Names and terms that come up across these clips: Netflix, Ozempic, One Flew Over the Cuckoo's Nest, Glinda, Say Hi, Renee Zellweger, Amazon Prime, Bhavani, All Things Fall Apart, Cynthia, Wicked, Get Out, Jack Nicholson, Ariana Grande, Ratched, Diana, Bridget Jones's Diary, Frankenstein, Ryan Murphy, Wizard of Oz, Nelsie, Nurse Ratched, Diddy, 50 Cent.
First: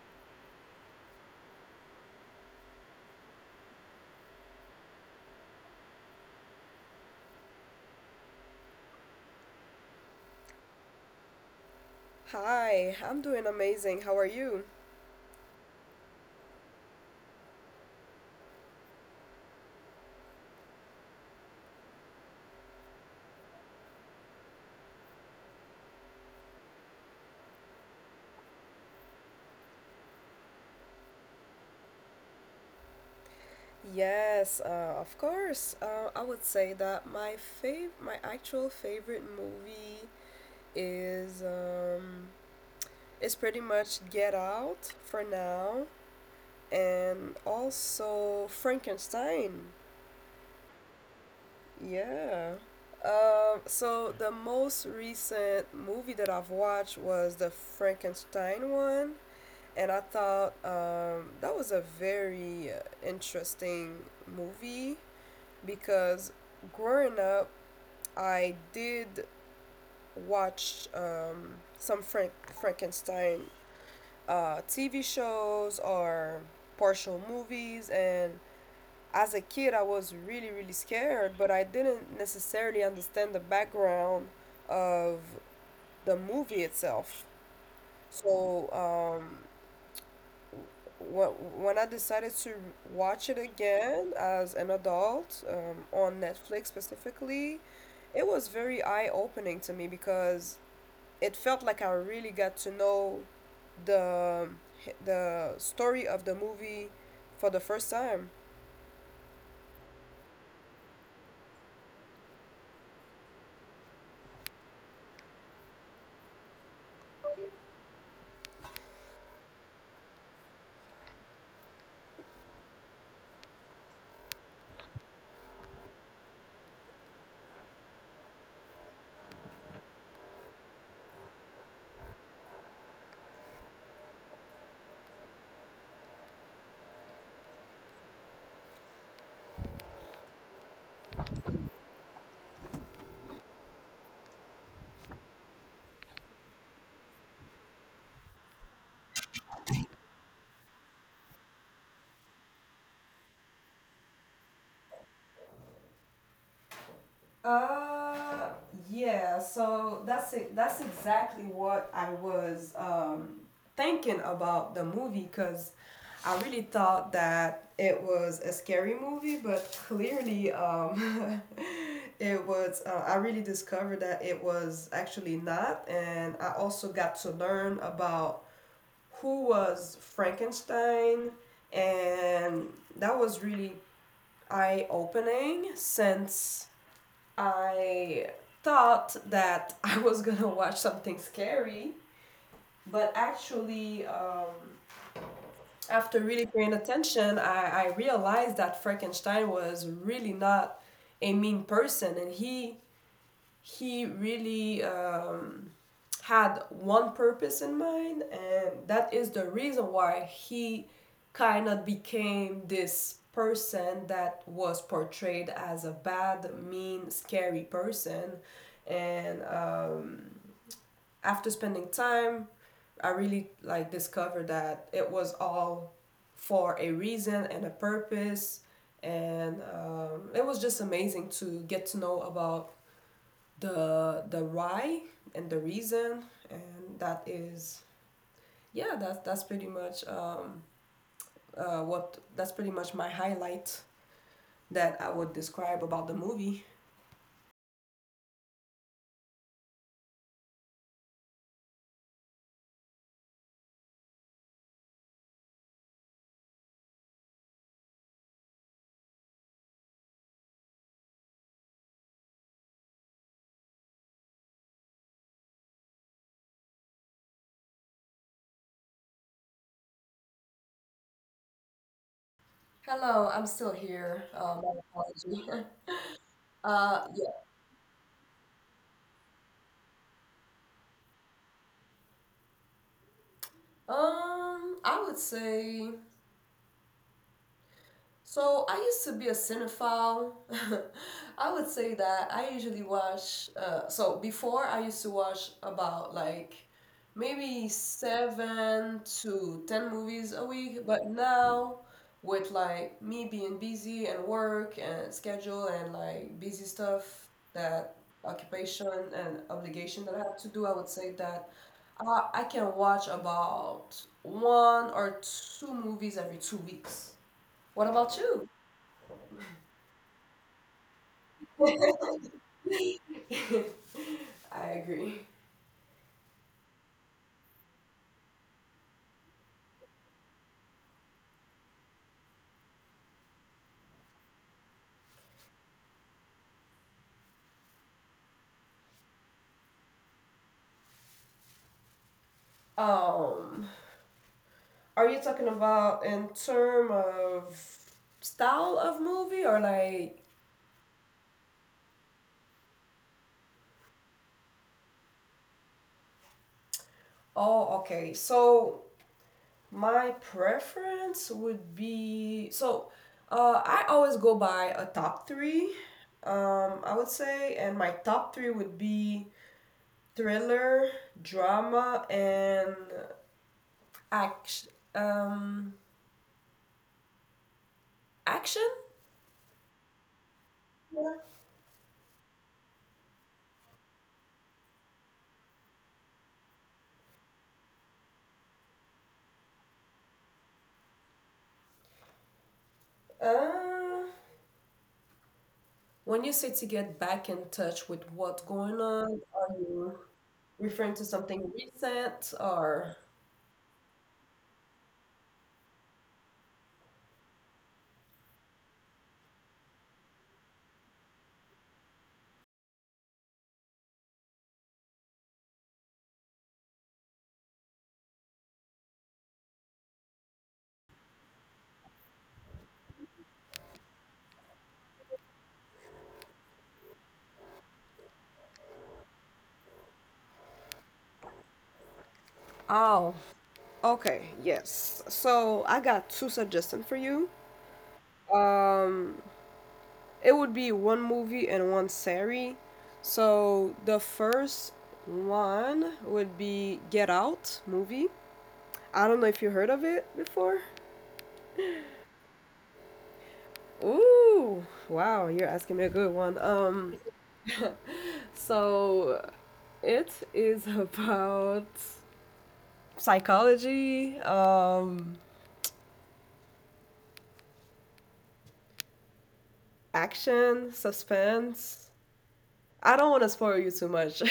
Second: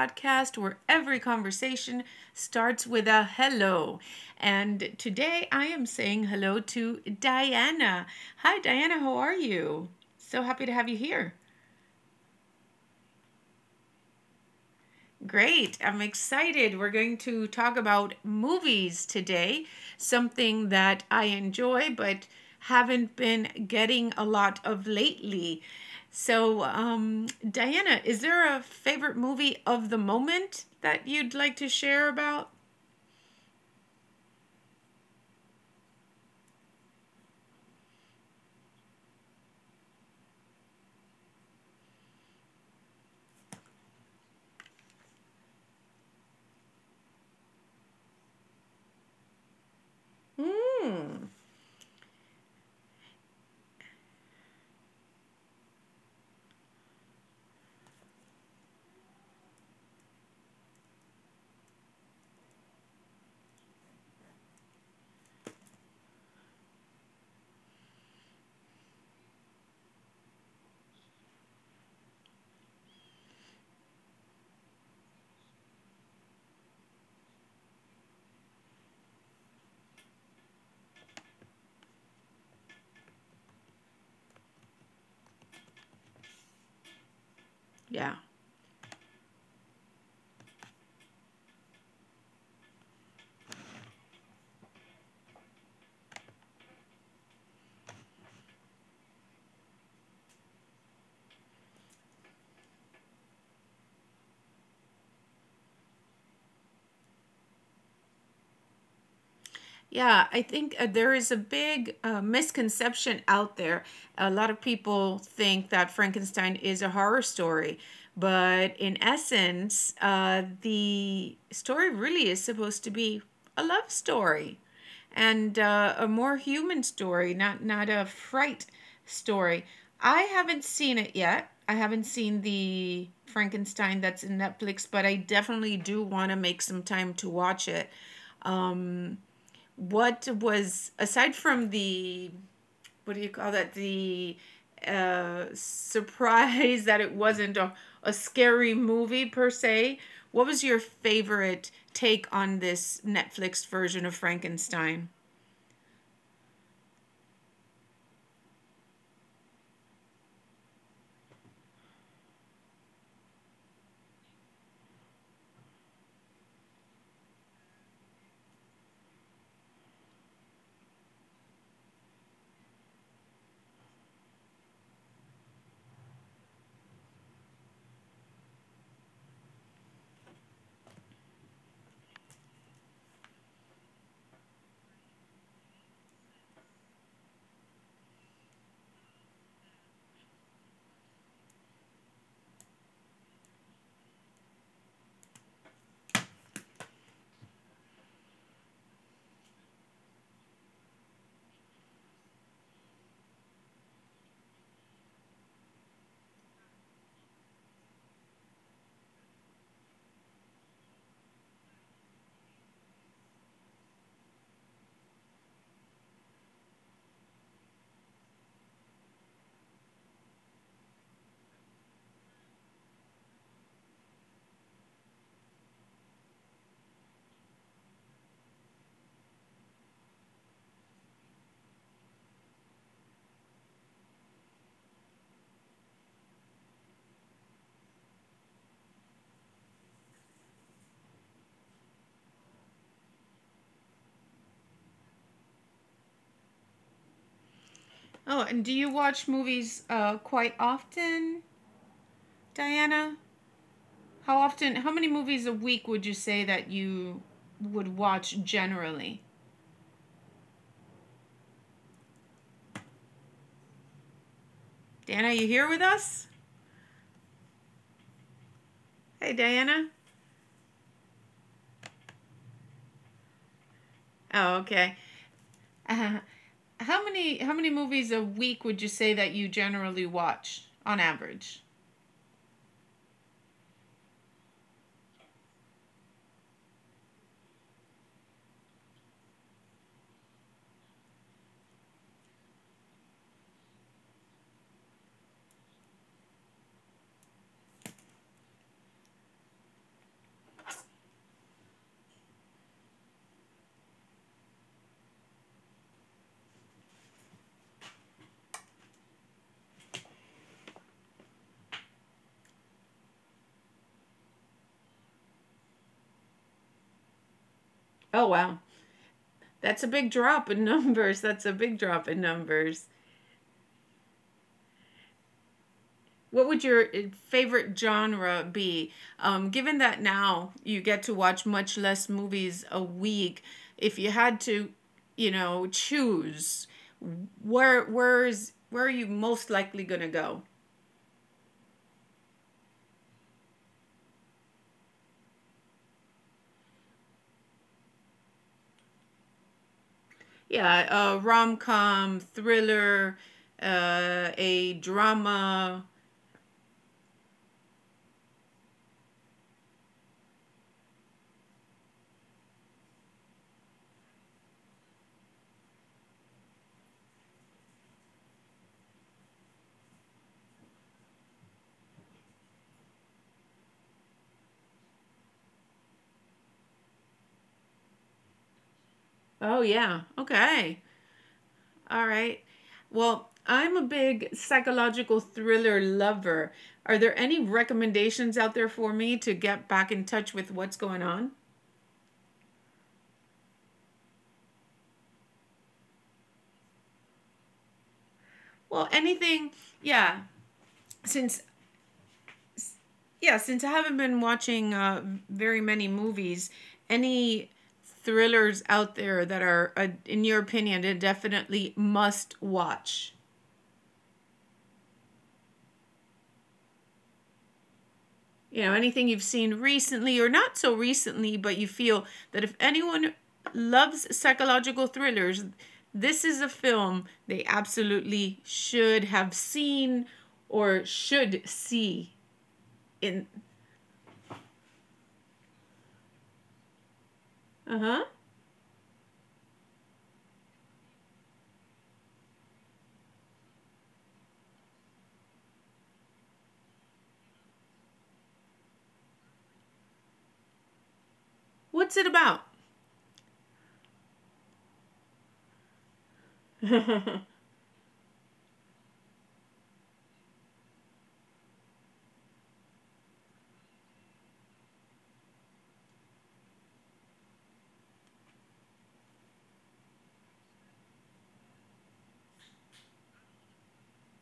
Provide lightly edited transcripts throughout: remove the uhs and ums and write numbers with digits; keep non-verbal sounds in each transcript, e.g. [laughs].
podcast where every conversation starts with a hello. And today I am saying hello to Diana. Hi, Diana, how are you? So happy to have you here. Hi, I'm doing amazing. How are you? Great. I'm excited. We're going to talk about movies today, something that I enjoy but haven't been getting a lot of lately. So, Diana, is there a favorite movie of the moment that you'd like to share about? Yes, of course. I would say that my fav my actual favorite movie is um, is pretty much Get Out for now, and also Frankenstein. Hmm. Yeah. So the most recent movie that I've watched was the Frankenstein one. And I thought that was a very interesting movie because growing up, I did watch some Frankenstein TV shows or partial movies. And as a kid, I was really really scared, but I didn't necessarily understand the background of the movie itself. Yeah. So when I decided to watch it again as an adult on Netflix specifically, it was very eye opening to me because it felt like I really got to know the the story of the movie for the first time. Yeah, I think there is a big misconception out there. A lot of people think that Frankenstein is a horror story, but in essence, the story really is supposed to be a love story and a more human story, not a fright story. I haven't seen it yet. I haven't seen the Frankenstein that's in Netflix, but I definitely do want to make some time to watch it. Um, what was aside from the what do you call that the surprise [laughs] that it wasn't a scary movie per se, what was your favorite take on this Netflix version of Frankenstein? Uh, yeah. So that's it. That's exactly what I was thinking about the movie because I really thought that it was a scary movie, but clearly, [laughs] it was. I really discovered that it was actually not, and I also got to learn about who was Frankenstein. And that was really eye opening, since I thought that [laughs] I was gonna watch something scary, but actually, after really paying attention, I realized that Frankenstein was really not a mean person, and he really had one purpose in mind, and that is the reason why he kind of became this person that was portrayed as a bad, mean, scary person. And after spending time, I really like discovered that it was all for a reason and a purpose. And it was just amazing to get to know about the why and the reason. And that is, yeah, that's pretty much my highlight that I would describe about the movie. Oh, and do you watch movies quite often, Diana? How many movies a week would you say that you would watch generally? Diana, you here with us? Hey, Diana. Hello, I'm still here. Oh, My okay. apology. Uh, [laughs] how yeah. many how many movies a week would you say that you generally watch on average? I would say. So I used to be a cinephile. [laughs] I would say that I usually watch. So before, I used to watch about like maybe 7 to 10 movies a week, but now with like me being busy and work and schedule and like busy stuff, that occupation and obligation that I have to do, I would say that I can watch about one or two movies every 2 weeks. What about Oh you? wow, that's a big drop in [laughs] numbers. [laughs] That's a big drop in I numbers. agree. What would your favorite genre be? Given that now you get to watch much less movies a week, if you had to, you know, choose, where are you most likely gonna go? Um, are you talking about in term of style of movie or like? Yeah, rom com, thriller, a drama. Oh, okay. So my preference would be, so. I always go by a top three. I would say, and my top three would be thriller, drama, and action. Um, Action. Oh, yeah. Okay. All right. Well, I'm a big psychological thriller lover. Are there any recommendations out there for me to get back in touch with what's going on? Uh, When you say to get back in touch with what's going Well, on, are anything, you yeah. referring to something Since recent or? yeah, since I haven't been watching very many movies, any thrillers out there that are, in your opinion, a definitely must watch? You know, anything you've seen recently or not so recently but you feel that if anyone loves psychological thrillers, this is a film they absolutely should have seen or should see Oh, in. okay, yes. So I got two suggestions for you. Uh-huh. Um, it would be one movie and one series. So the first one would be Get Out movie. I don't know if you heard of it before. [laughs] What's it about? Ooh, wow, you're asking me a good one. [laughs] So it is about psychology, action, suspense. I don't want to spoil you too much.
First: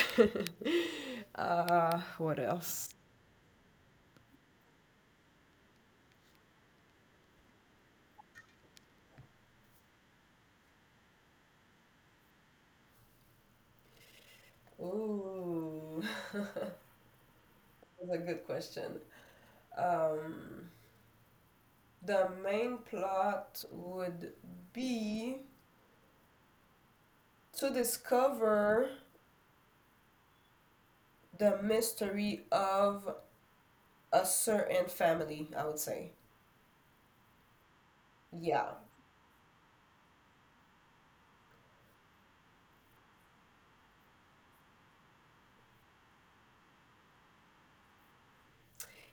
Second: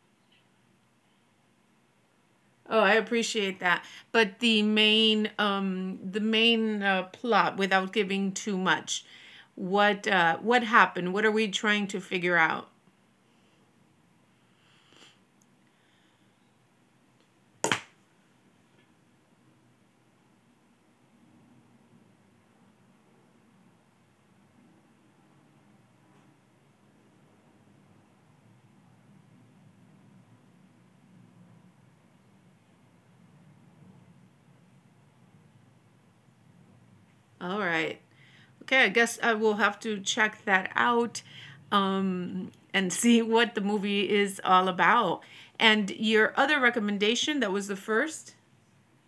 [laughs] what Oh, else? I appreciate that, but the main plot, without giving too much, what happened, what are we trying to figure out? Ooh, [laughs] that's a good question. Um, the main plot would be to discover the mystery of a certain family, I would say. All right. Yeah. Okay, I guess I will have to check that out and [laughs] see what the movie is all about. And your other recommendation, that was the first?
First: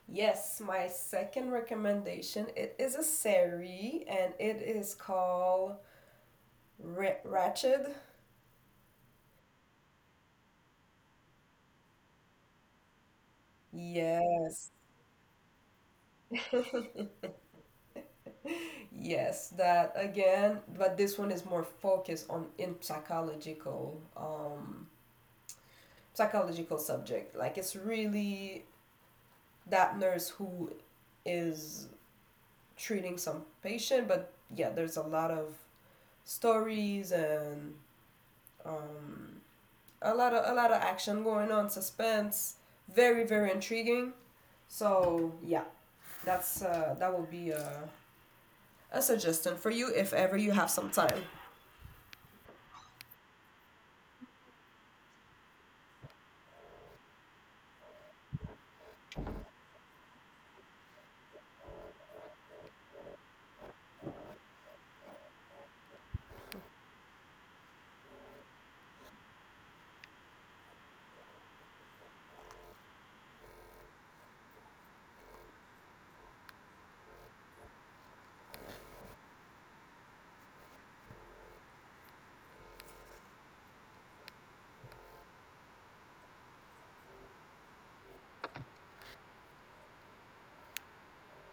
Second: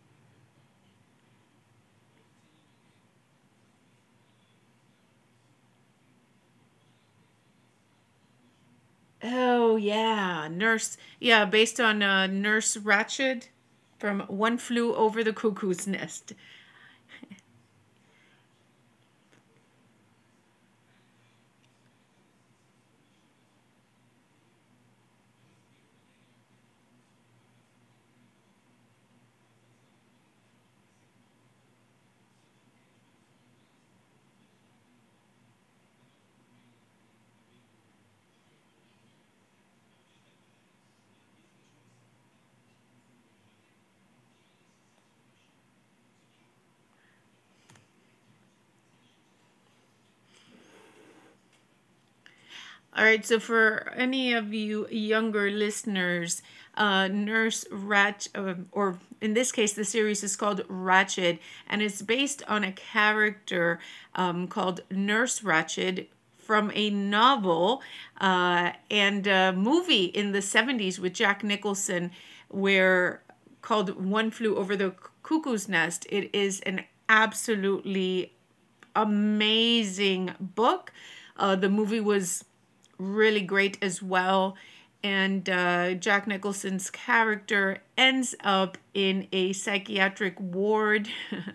Yes, my second recommendation, it is a series and it is called Ratched. Oh, yeah, Nurse. Yeah, based on Nurse Ratched from One Yes. Flew Over the Cuckoo's Nest. [laughs] Yes, that again, but this one is more focused on in psychological psychological subject. Like, it's really that nurse who is treating some patient. But yeah, there's a lot of stories and um a lot of action going on, suspense, very very intriguing. So yeah, that will be a suggestion for you if ever you have some time. All right, so for any of you younger listeners, Nurse Ratched, or in this case, the series is called Ratched, and it's based on a character called Nurse Ratched from a novel and a movie in the 70s with Jack Nicholson, where called One Flew Over the Cuckoo's Nest. It is an absolutely amazing book. The movie was really great as well. And Jack Nicholson's character ends up in a psychiatric ward. [laughs]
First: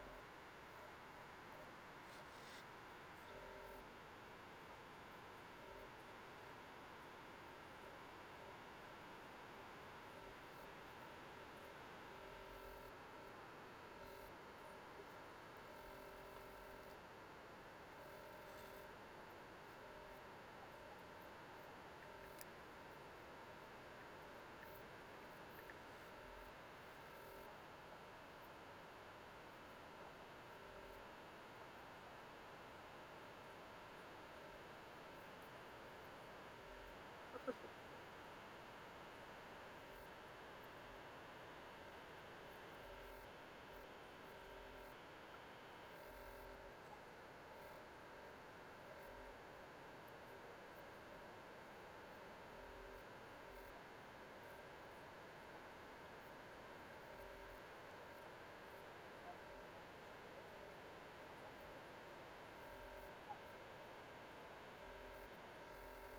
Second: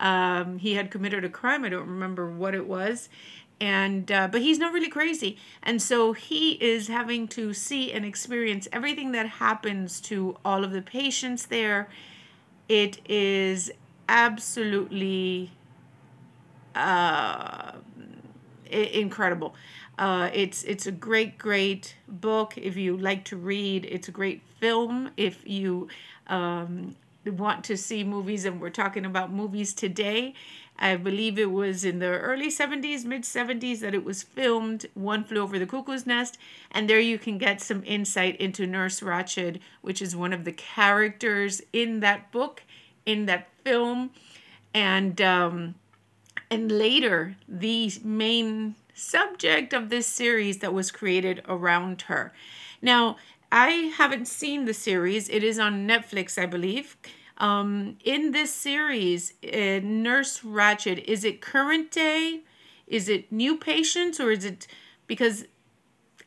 Um, he had committed a crime, I don't remember what it was. And but he's not really crazy, and so he is having to see and experience everything that happens to all of the patients there. It is absolutely uh, incredible. It's a great book if you like to read. It's a great film if you um, want to see movies, and we're talking about movies today. I believe it was in the early 70s, mid 70s that it was filmed, One Flew Over the Cuckoo's Nest, and there you can get some insight into Nurse Ratched, which is one of the characters in that book, in that film, and and later the main subject of this series that was created around her. Now, I haven't seen the series, it is on Netflix, I believe. In this series, Nurse Ratchet, is it current day? Is it new patients or is it, because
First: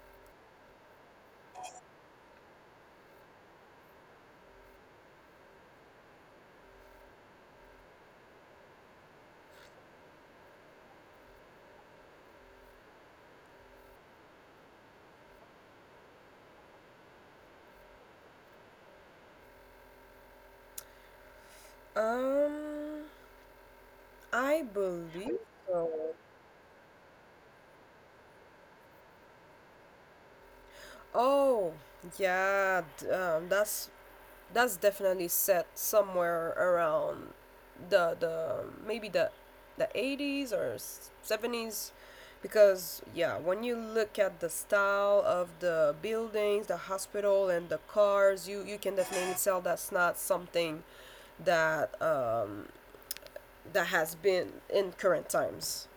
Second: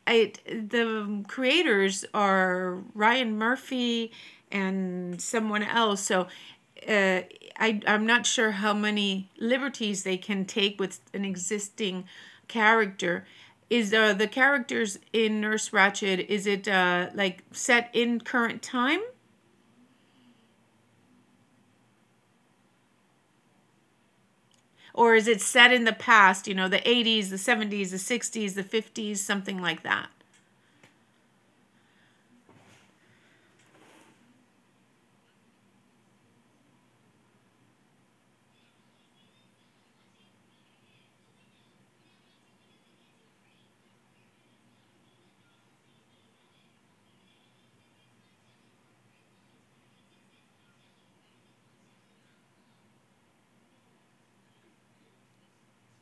I the creators are Ryan Murphy and someone else. So uh, I'm not sure how many liberties they can take with an existing character. Is the characters in Nurse Ratched, is it like set in current time? Um, I Or is believe it set in the so. past, you know, the 80s, the 70s, the 60s, the 50s, something like that? Oh, yeah, that's definitely set somewhere around the maybe the 80s or 70s, because yeah, when you look at the style of the buildings, the hospital, and the cars, you can definitely tell that's not something that that has been in current times.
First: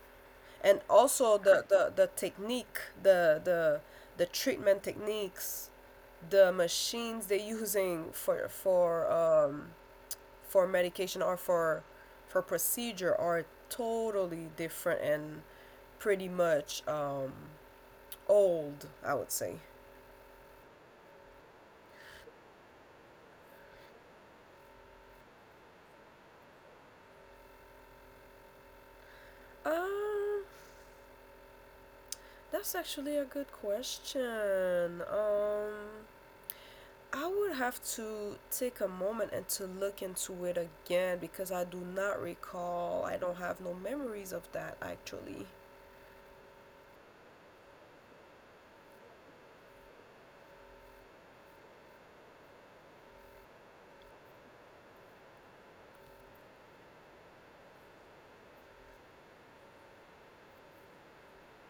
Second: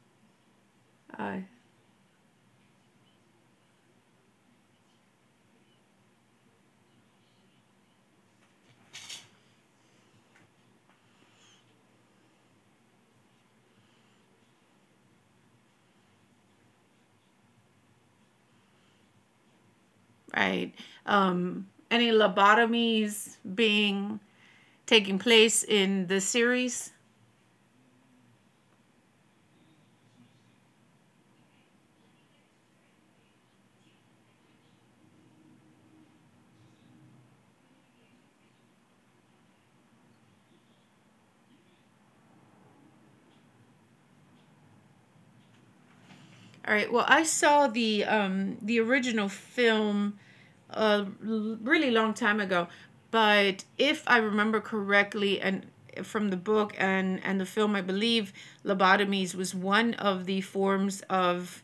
And also, Uh, the technique, the treatment techniques, the machines they're using for medication or for procedure are totally different and pretty much old, I would say. right. Any lobotomies being taking place in the series? um that's actually a good question. I would have to take a moment and to look into it again because I do not recall. I don't have no memories of that actually. All right. Well, I saw the original film a really long time ago, but if I remember correctly, and from the book and the film, I believe lobotomies was one of the forms of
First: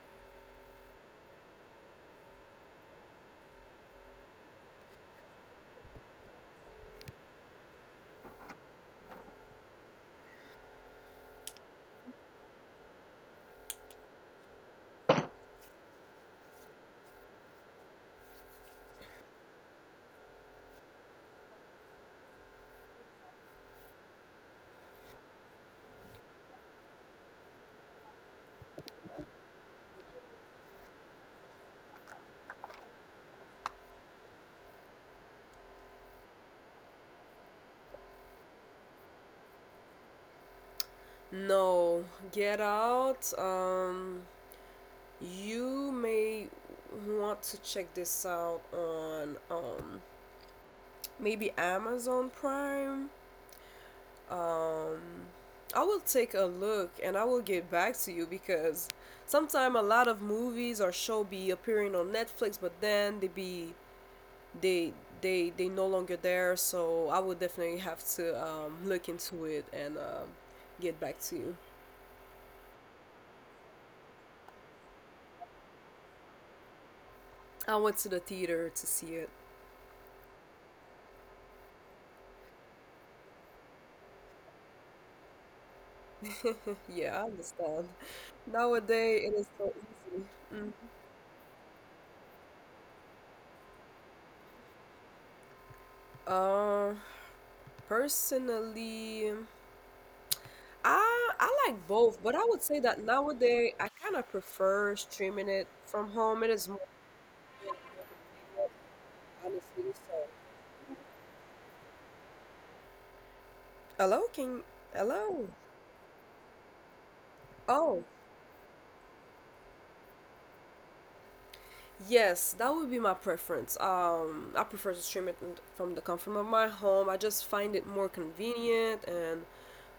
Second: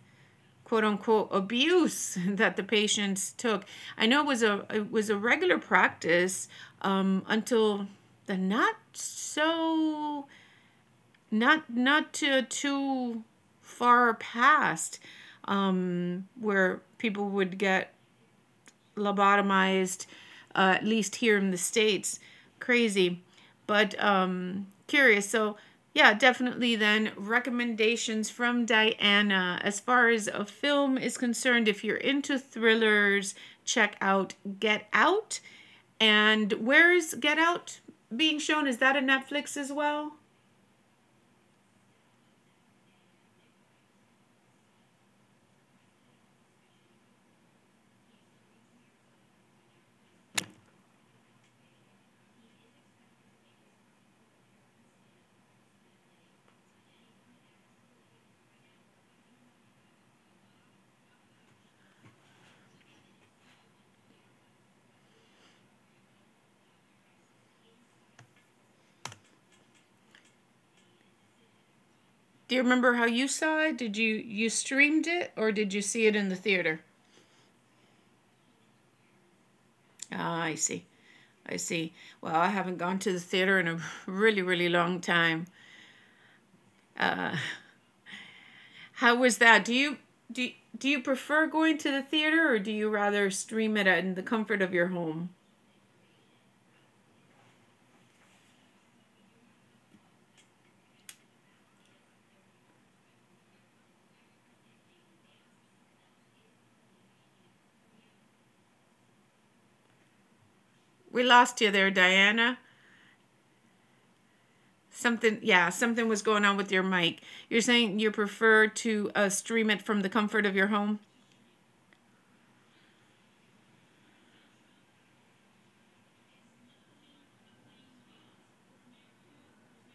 quote unquote abuse [laughs] that the patients took. I know it was a regular practice until the not so not to, too far past where people would get lobotomized, at least here in the states. Crazy, but curious. So yeah, definitely. Then recommendations from Diana as far as a film is concerned. If you're into thrillers, check out Get Out. And where is Get Out being shown? Is that a Netflix as well? No, Get Out. You may want to check this out on maybe Amazon Prime. Um, I will take a look and I will get back to you, because sometimes a lot of movies or show be appearing on Netflix, but then they be they they no longer there. So I would definitely have to look into it and get back to you. Do you remember how you saw it? Did you streamed it, or did you see it in the theater? I went to the theater to see it. Ah, I see. I see. Well, I haven't gone to the theater in a really long time. [laughs] Yeah, I understand. How Nowadays it was is that? so do easy. do you prefer going to the theater, or do you rather stream it in the comfort of your home? um Personally, I like both, but I would say that nowadays I kind of prefer streaming it from home. It is more convenient, honestly, so. We lost you there, Diana. Hello, King. Something, Hello. yeah, something was going on with your mic. You're saying Oh. you prefer to stream it from the comfort of your home? Yes, that would be my preference. I prefer to stream it from the comfort of my home. I just find it more convenient and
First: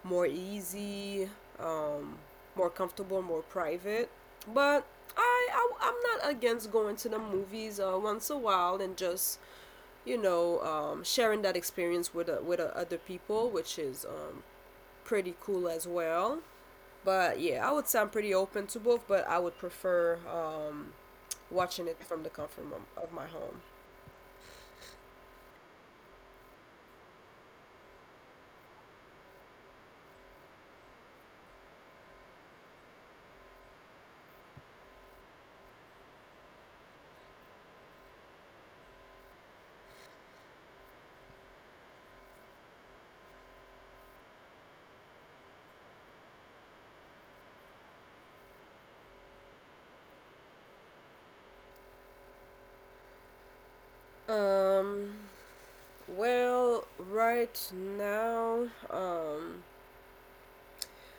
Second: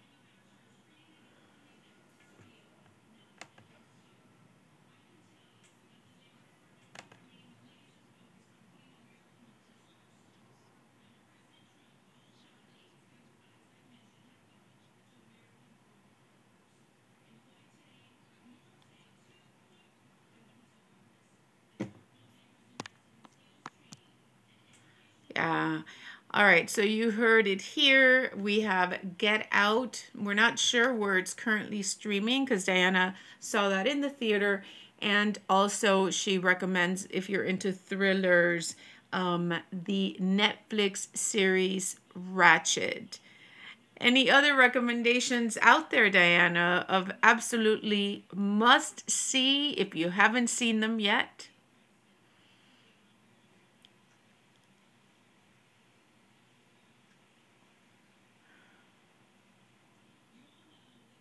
more easy, um, more comfortable, more private. But I am not against going to the movies once a while, and just sharing that experience with other people, which is pretty cool as well. But yeah, I would say I'm pretty open to both, but I would prefer watching it from the comfort of my home. Yeah. All right. So you heard it here. We have Get Out. We're not sure where it's currently streaming because Diana saw that in the theater. And also, she recommends if you're into thrillers, the Netflix series Ratchet. Any other recommendations out there, Diana, of absolutely must see if you haven't seen them yet? Um, well, right now,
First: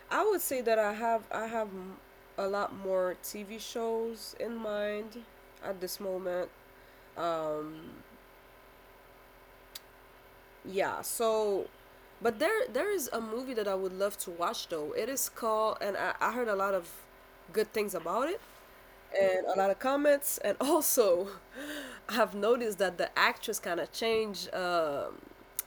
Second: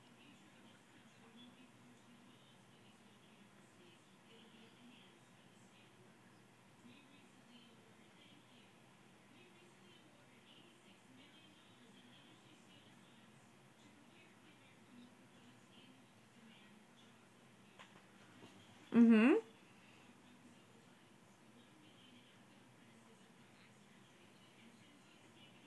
I would say that I have a lot more TV shows in mind at this moment. Um, yeah, so, but there is a movie that I would love to watch though. It is called, and I heard a lot of good things about it, Mm hmm. and a lot of comments. And also, [laughs] I've noticed that the actress kind of changed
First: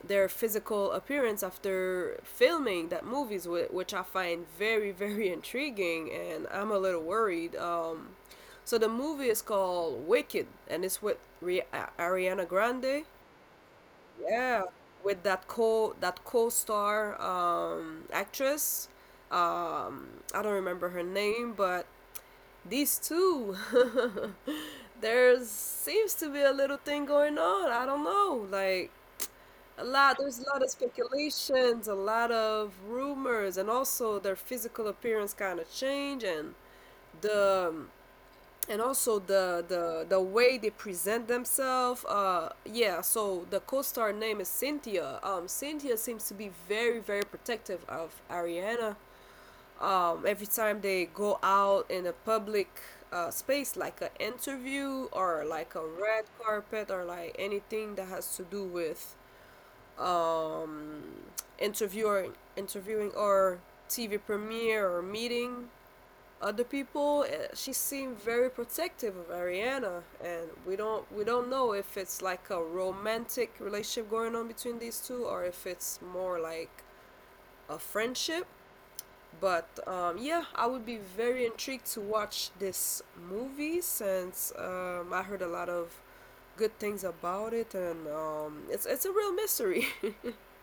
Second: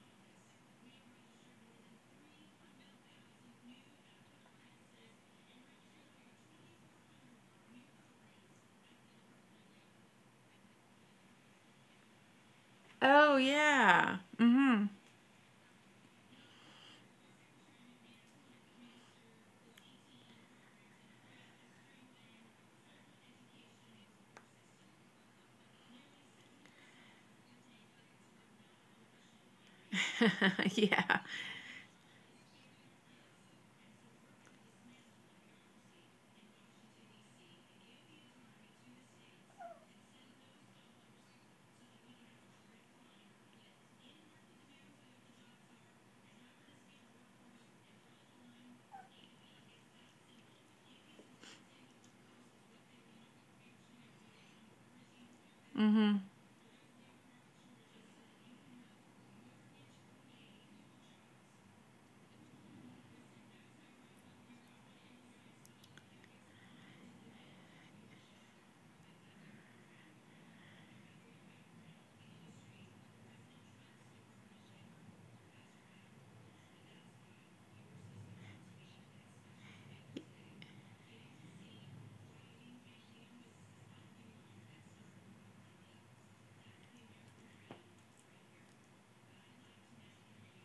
their physical appearance after filming that movies, which I find very, [laughs] very intriguing. And I'm a little worried. So the movie is called Wicked, and it's with Ariana Grande. Oh, yeah. Mm Yeah, hmm. with that co that co-star actress. Um, I don't remember her name, but these two, [laughs] there seems to be a little thing going on. I don't know, like, a lot. There's a lot of [laughs] Yeah, speculations, a lot of rumors, and also their physical appearance kind of change. And the and also the way they present themselves. Yeah, so the co-star name is Cynthia. Cynthia seems to be very very protective of Ariana. Every time they go out in a public space, like an interview or like a red carpet or like anything that has to do with um, interviewer interviewing or TV premiere or meeting other people. She seemed very protective of Ariana, and we don't know if it's like a romantic relationship going on between these two, or if it's more like a friendship. But yeah, I would be very intrigued to watch this movie, since I heard a lot of good things about it, and it's a real mystery.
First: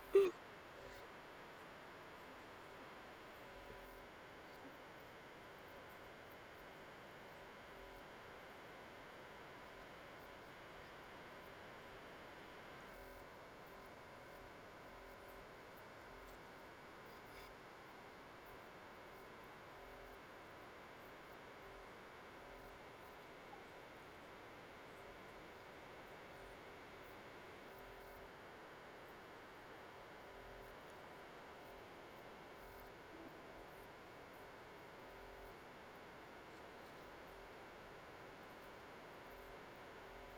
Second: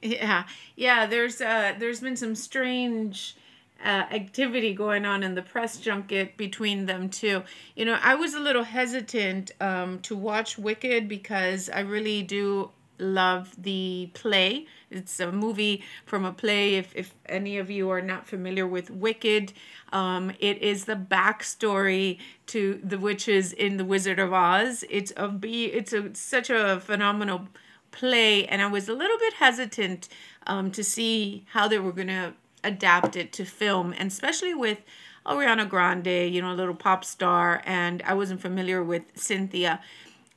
yeah, yeah. There's been some strange activity going on in the press junket between them too. You know, I was a little hesitant to watch Wicked because I really do love the play. It's a movie from a play. If any of you are not familiar with Wicked, it is the backstory to the witches in The Wizard of Oz. It's a such a phenomenal play, and I was a little bit hesitant to see how they were going to adapt it to film, and especially with Ariana Grande, you know, a little pop star, and I wasn't familiar with Cynthia.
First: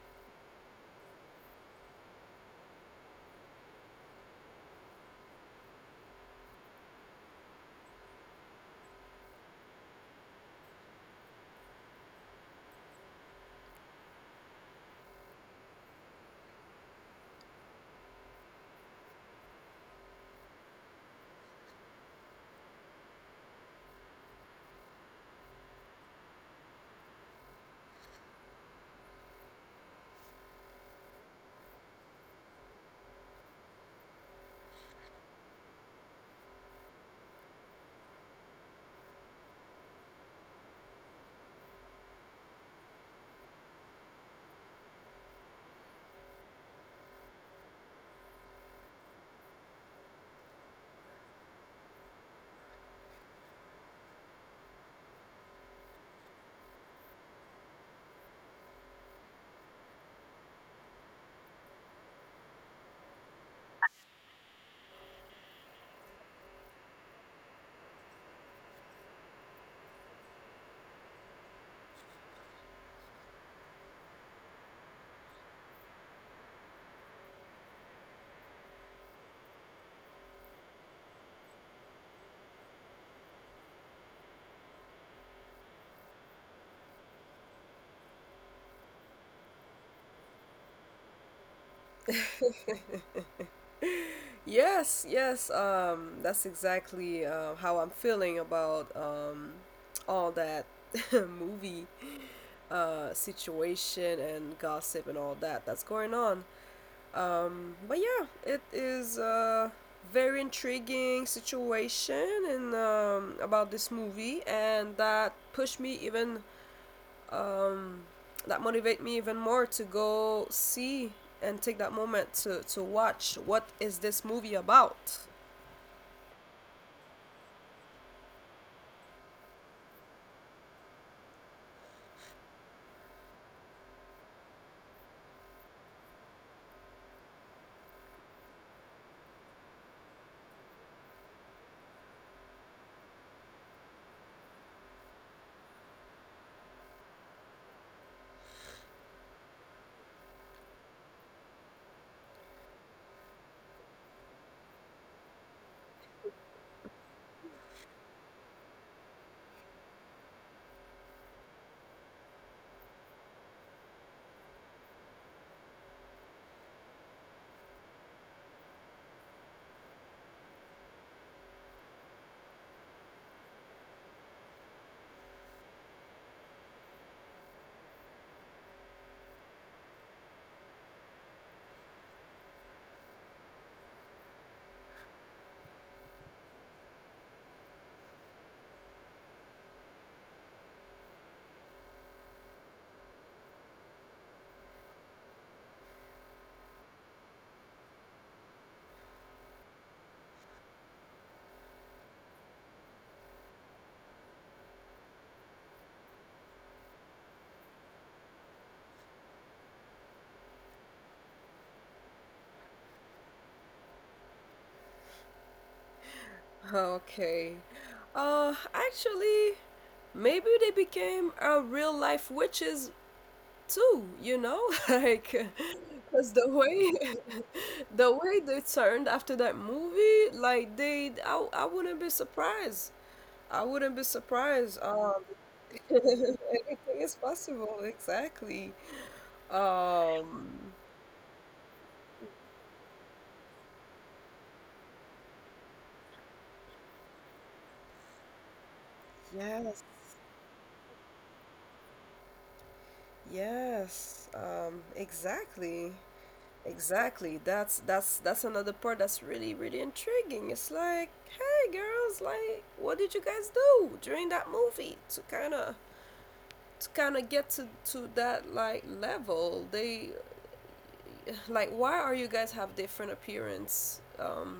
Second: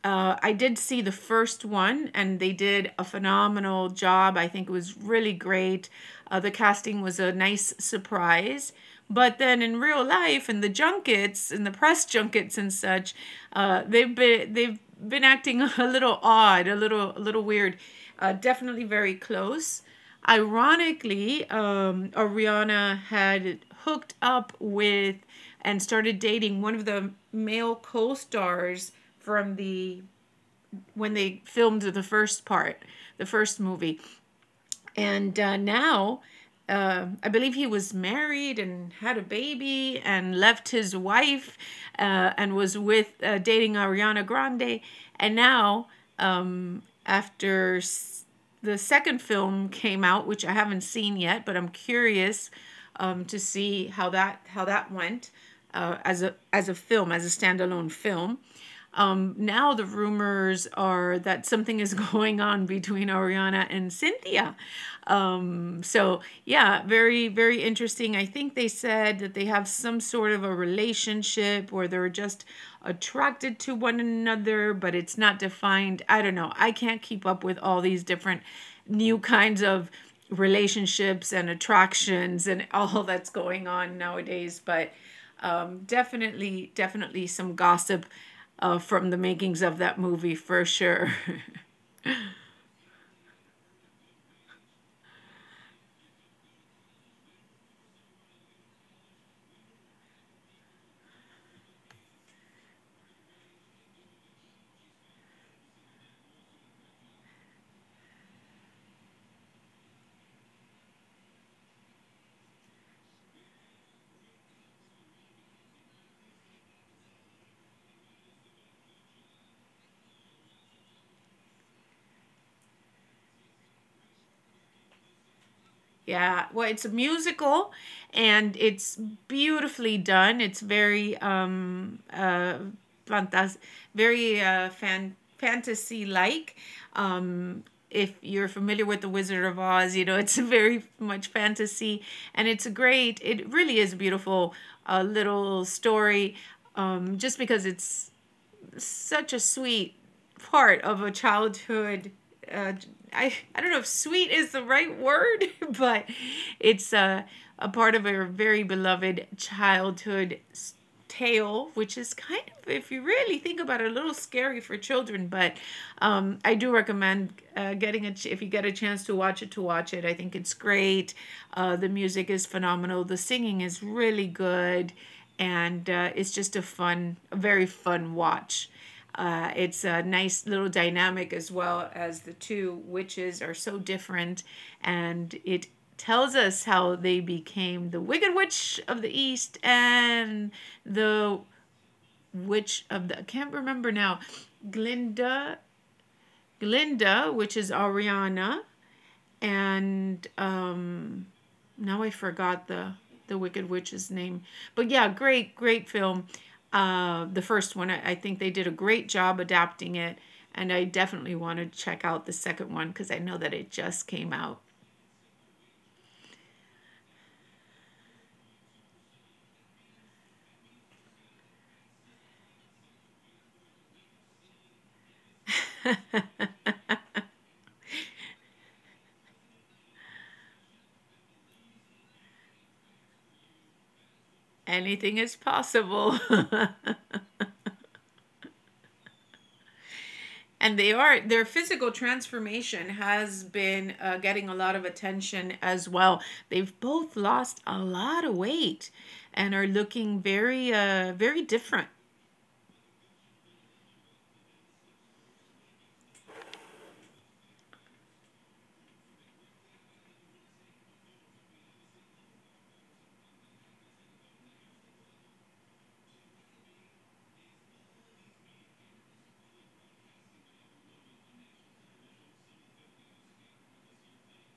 I did see the first one, and they did a phenomenal job. I think it was really great. The casting was a nice surprise. But then in real life, in the junkets, in the press junkets and such, they've been acting [laughs] a little odd, a little weird. Definitely very close. Ironically, Ariana had hooked up with and started dating one of the male co-stars from the when they filmed the first part, the first movie. And now, I believe he was married and had a baby and left his wife and was with dating Ariana Grande. And now, um, after the second film came out, which I haven't seen yet, but I'm curious to see how that went as a film, as a standalone film. Now the rumors are that something is [laughs] going on between Ariana and Cynthia. So yeah, very interesting. I think they said that they have some sort of a relationship, or they're just attracted to one another, but it's not defined. I don't know. I can't keep up with all these different new kinds of relationships and attractions and [laughs] all that's going on nowadays, but definitely, definitely some gossip from the makings of that movie for sure. [laughs] [laughs] Yes, yes, that's exactly how I'm feeling about all that [laughs] movie situation and gossip and all that that's going on. But yeah, it is a very intriguing situation and about this movie, and um, that motivate me even more to go see, and take that moment to watch what is this movie about. Yeah, well, it's a musical, and it's beautifully done. It's very fantas- very fantasy like. Um, if you're familiar with the Wizard of Oz, you know it's [laughs] very much fantasy, and it's a great. It really is a beautiful little story, just because it's such a sweet part of a childhood. Uh, I don't know if sweet is the right word, [laughs] but it's a part of a very beloved childhood tale, which is kind of, if you really think about it, a little scary for children. But I do recommend getting it if you get a chance to watch it. To watch it, I think it's great. The music is phenomenal. The singing is really good, and it's just a fun, a very fun watch. It's a nice little dynamic as well as the two witches are so different, and it tells us how they became the Wicked Witch of the East and the Witch of the I can't remember now, Glinda, Glinda, which is Ariana, and now I forgot the Wicked Witch's name, but yeah, great film. The first one, I think they did a great job adapting it, and I definitely want to check out the second one because I know that it just came out. Okay, actually, maybe they became a real life witches too, you know? [laughs] Like, because the way [laughs] the way they turned after that movie, like I wouldn't be surprised. I wouldn't be surprised. Anything is [laughs] possible. anything [laughs] is possible, exactly. Um, And they are their physical transformation has been getting a lot of attention as well. They've both lost a lot of weight, and are yes, looking very different, yes, exactly. Exactly. That's another part that's really really intriguing. It's like, hey girls, like, what did you guys do during that movie to kind of get to that like level? They, like, why are you guys have different appearance?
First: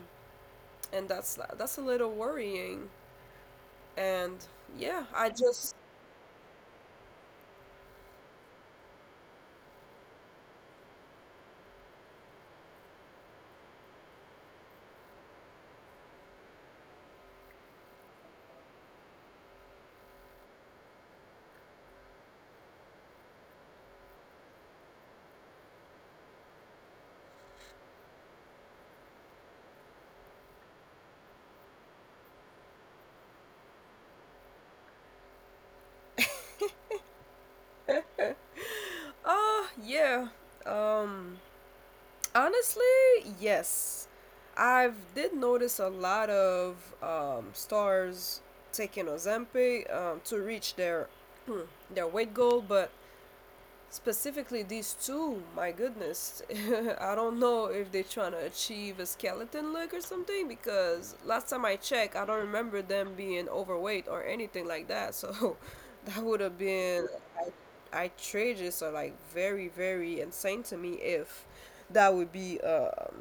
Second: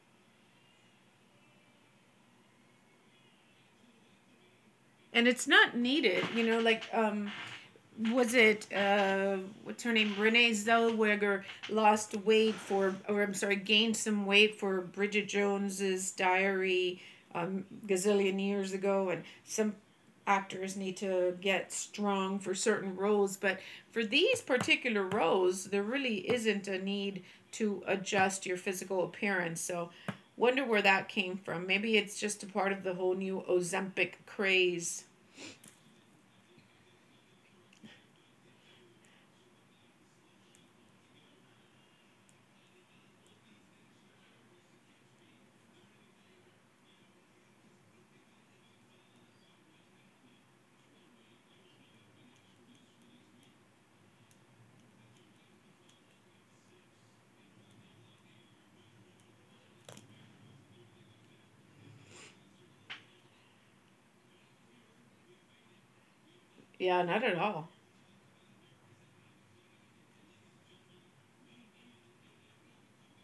And that's a little worrying. And yeah, and I it's not just, needed, like was it what's her name, Renee Zellweger, lost weight for, or I'm sorry, gained some weight for Bridget Jones's Diary gazillion years ago. And some actors need to get strong for certain roles, but for these particular roles there really isn't a need to adjust your physical appearance, so wonder where that came from. Maybe it's just a part of the whole new Ozempic craze. [laughs] oh yeah, um. Honestly, yes. I've did notice a lot of stars taking Ozempic to reach their [clears throat] their weight goal. But specifically these two, my goodness, [laughs] I don't know if they're trying to achieve a skeleton look or something, because last time I checked, I don't remember them being overweight or anything like that. So [laughs] that would have Yeah, been not at all. outrageous, or like very very insane to me, if that would be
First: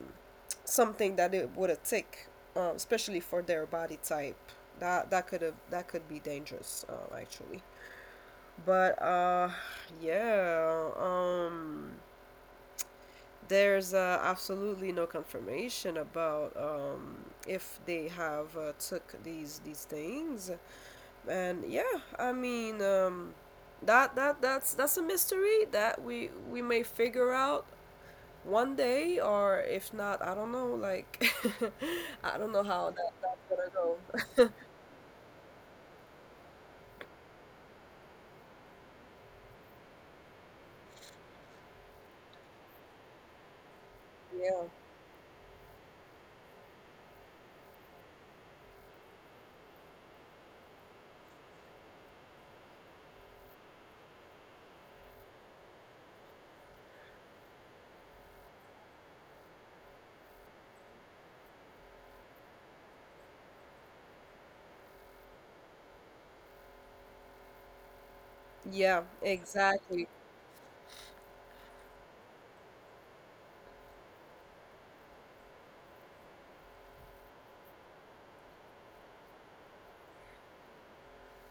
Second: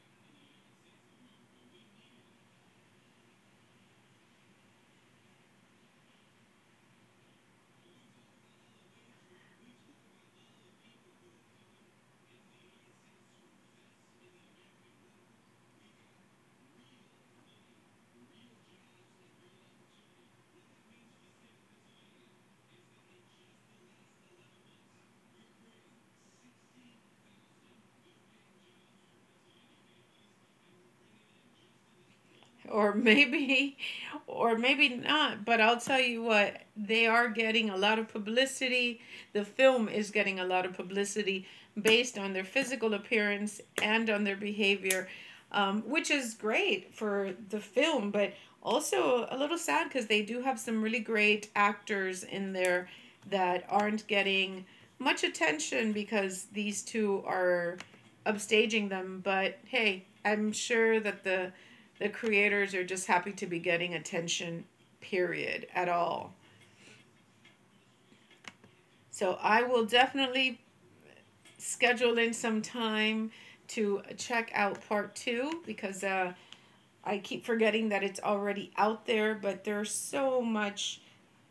something that it would have take, especially for their body type. That could be dangerous, actually. But yeah, there's absolutely no confirmation about if they have took these things. And yeah, I mean, that's a mystery that we may figure out one day. Or if not, I don't know, like [laughs] I don't know Or [laughs] how that's gonna maybe, go. [laughs] or maybe not. But I'll tell you what, they are getting a lot of publicity. The film is getting a lot of publicity based on their physical appearance and on their Yeah. behavior, which is great for the film, but also a little sad because they do have some really great actors in there that aren't getting much attention because these two are upstaging them. But hey, I'm sure that the creators are just happy to be getting attention, period, at all. Yeah, So I will exactly. definitely schedule in some time to check out part two because I keep forgetting that it's already out there, but there's so much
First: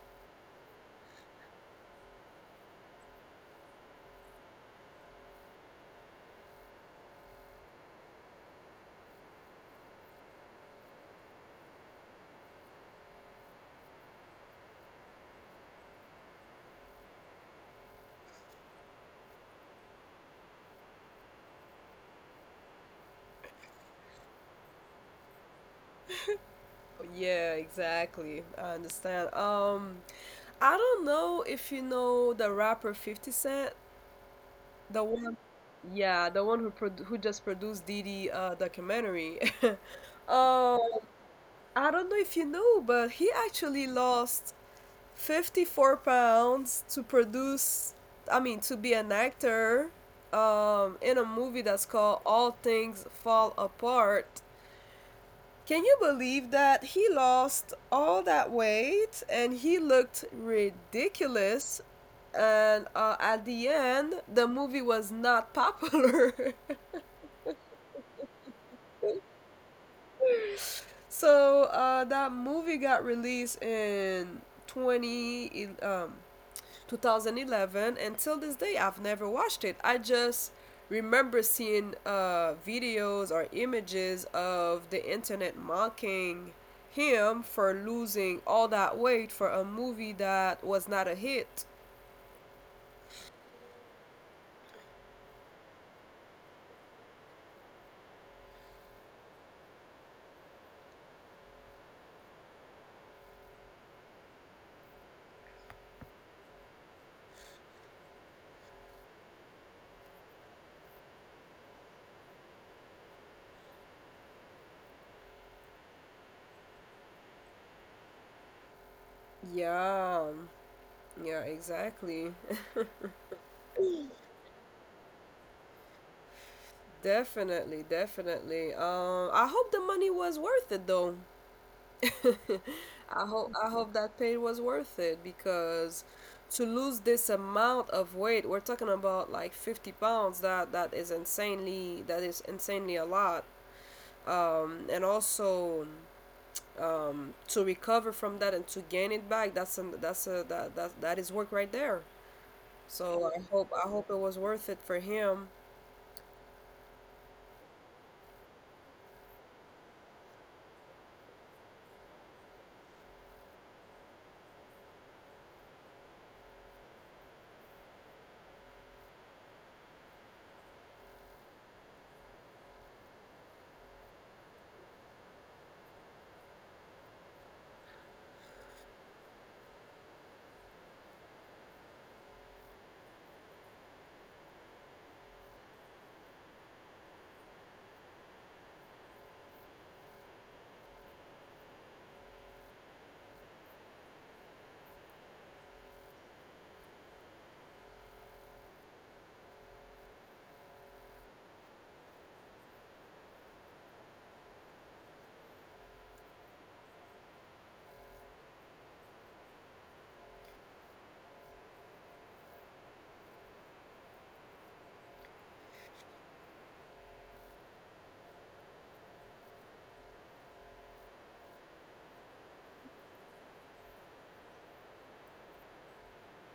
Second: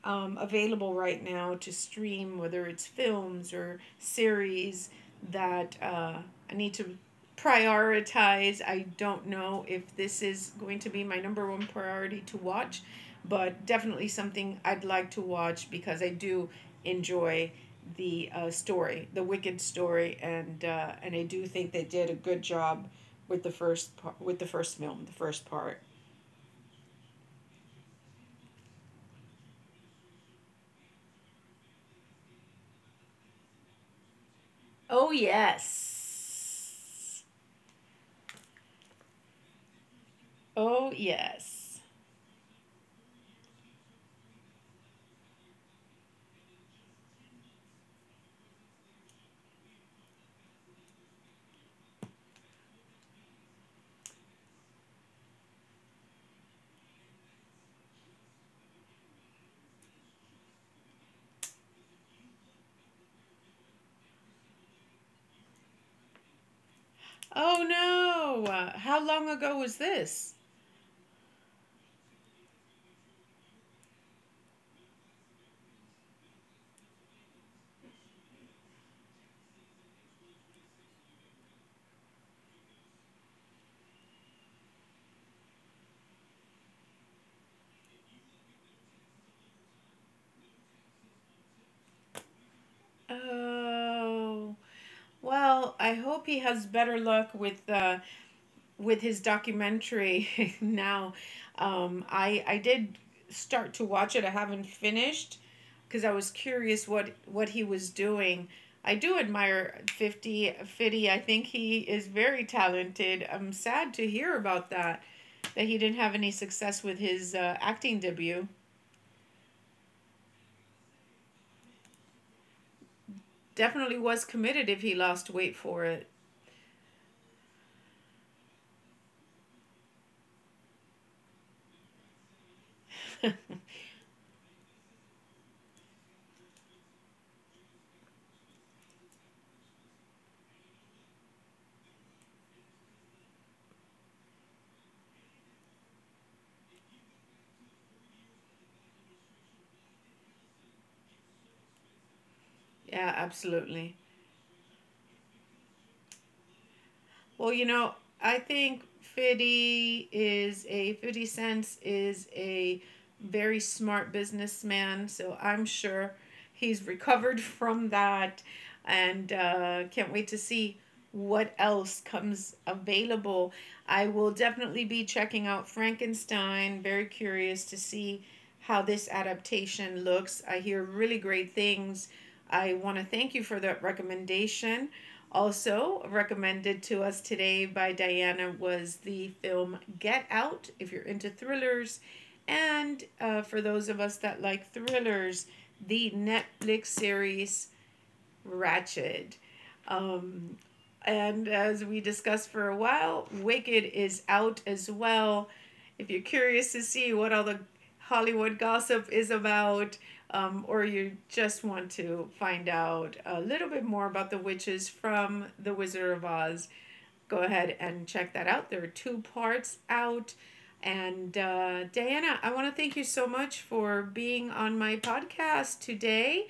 available right now to stream, whether it's films or series that I need to prioritize. I don't know if this is going to be my number one priority to watch, but definitely something I'd like to watch because I do enjoy the story, the Wicked story, and I do think they did a good job with the first film, the first part. Yeah, exactly. I understand. I don't know if you know the rapper 50 Cent, the Oh one, yeah, the one who yes. just produced Diddy' documentary. [laughs] Uh, Oh yes. I don't know if you know, but he actually lost 54 pounds to produce, I mean, to be an actor in a movie that's called All Things Fall Apart. Can you believe that he lost all that weight and he looked ridiculous? And at the end, the movie was not popular. [laughs] Oh no! How long ago was this? So that movie got released in 20 2011, and till this day I've never watched it. I just remember seeing videos or images of the internet mocking him for losing all that weight for a movie that was not a hit. Oh. Well, I hope he has better luck with his documentary [laughs] now. I did start to watch it. I haven't finished because I was curious what he was doing. I do admire 50 Fitty. I think he is very talented. I'm sad to hear about that he didn't have any success with his acting debut. Yeah, yeah, exactly. Definitely was committed if he lost weight for it. Definitely, definitely. I hope the money was worth it though. [laughs] [laughs] I Yeah, hope I hope that pain was worth it, because to lose this amount of weight, we're talking about like 50 pounds. That is insanely a lot. And also, to recover from that and to gain it back, that's an, that's a that, that that is work right there. So I hope I absolutely. hope it was worth it for him. Well, you know, I think 50 cents is a very smart businessman, so I'm sure he's recovered [laughs] from that and can't wait to see what else comes available. I will definitely be checking out Frankenstein, very curious to see how this adaptation looks. I hear really great things. I want to thank you for that recommendation. Also, recommended to us today by Diana was the film Get Out, if you're into thrillers. And for those of us that like thrillers, the Netflix series Ratchet. And as we discussed for a while, Wicked is out as well. If you're curious to see what all the Hollywood gossip is about, or you just want to find out a little bit more about the witches from The Wizard of Oz, go ahead and check that out. There are two parts out. And Diana, I want to thank you so much for being on my podcast today.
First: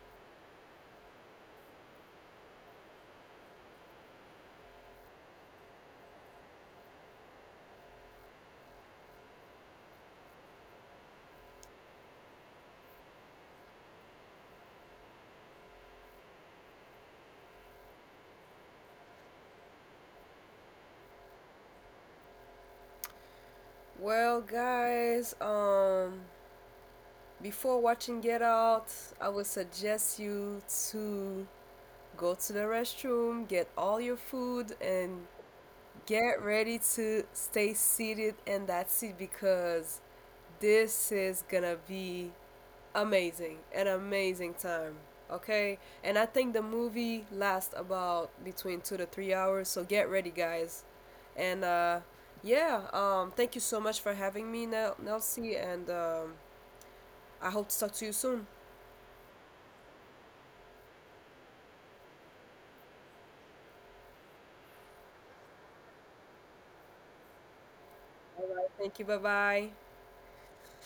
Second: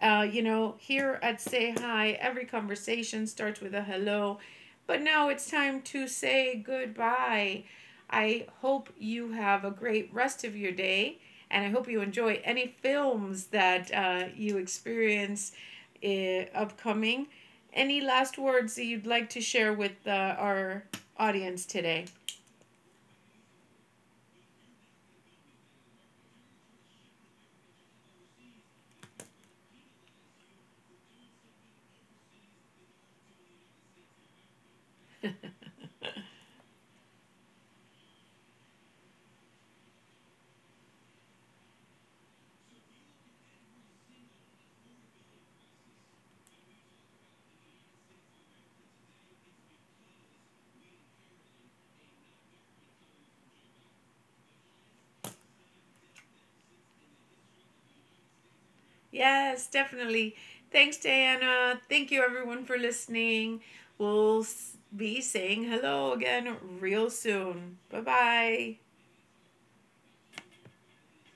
You know, here at Say Hi, every conversation starts with a hello, but now it's time to say goodbye. I hope you have a great rest of your day, and I hope you enjoy any films that you experience upcoming. Any last words that you'd like to share with our audience today? Well, guys, before watching Get Out, I would suggest you to go to the restroom, get all your food, and get ready to stay seated in that seat, because this is gonna be amazing, an amazing time. Okay, and I think the movie lasts about between 2 to 3 hours, so get ready, guys. And yeah, thank you so much for having me, Nelsie, and I hope to talk to you soon. Yes, definitely. Thanks, Diana. Thank you, everyone, for listening. We'll be saying hello again real soon. Bye All right. bye. Thank you. Bye bye.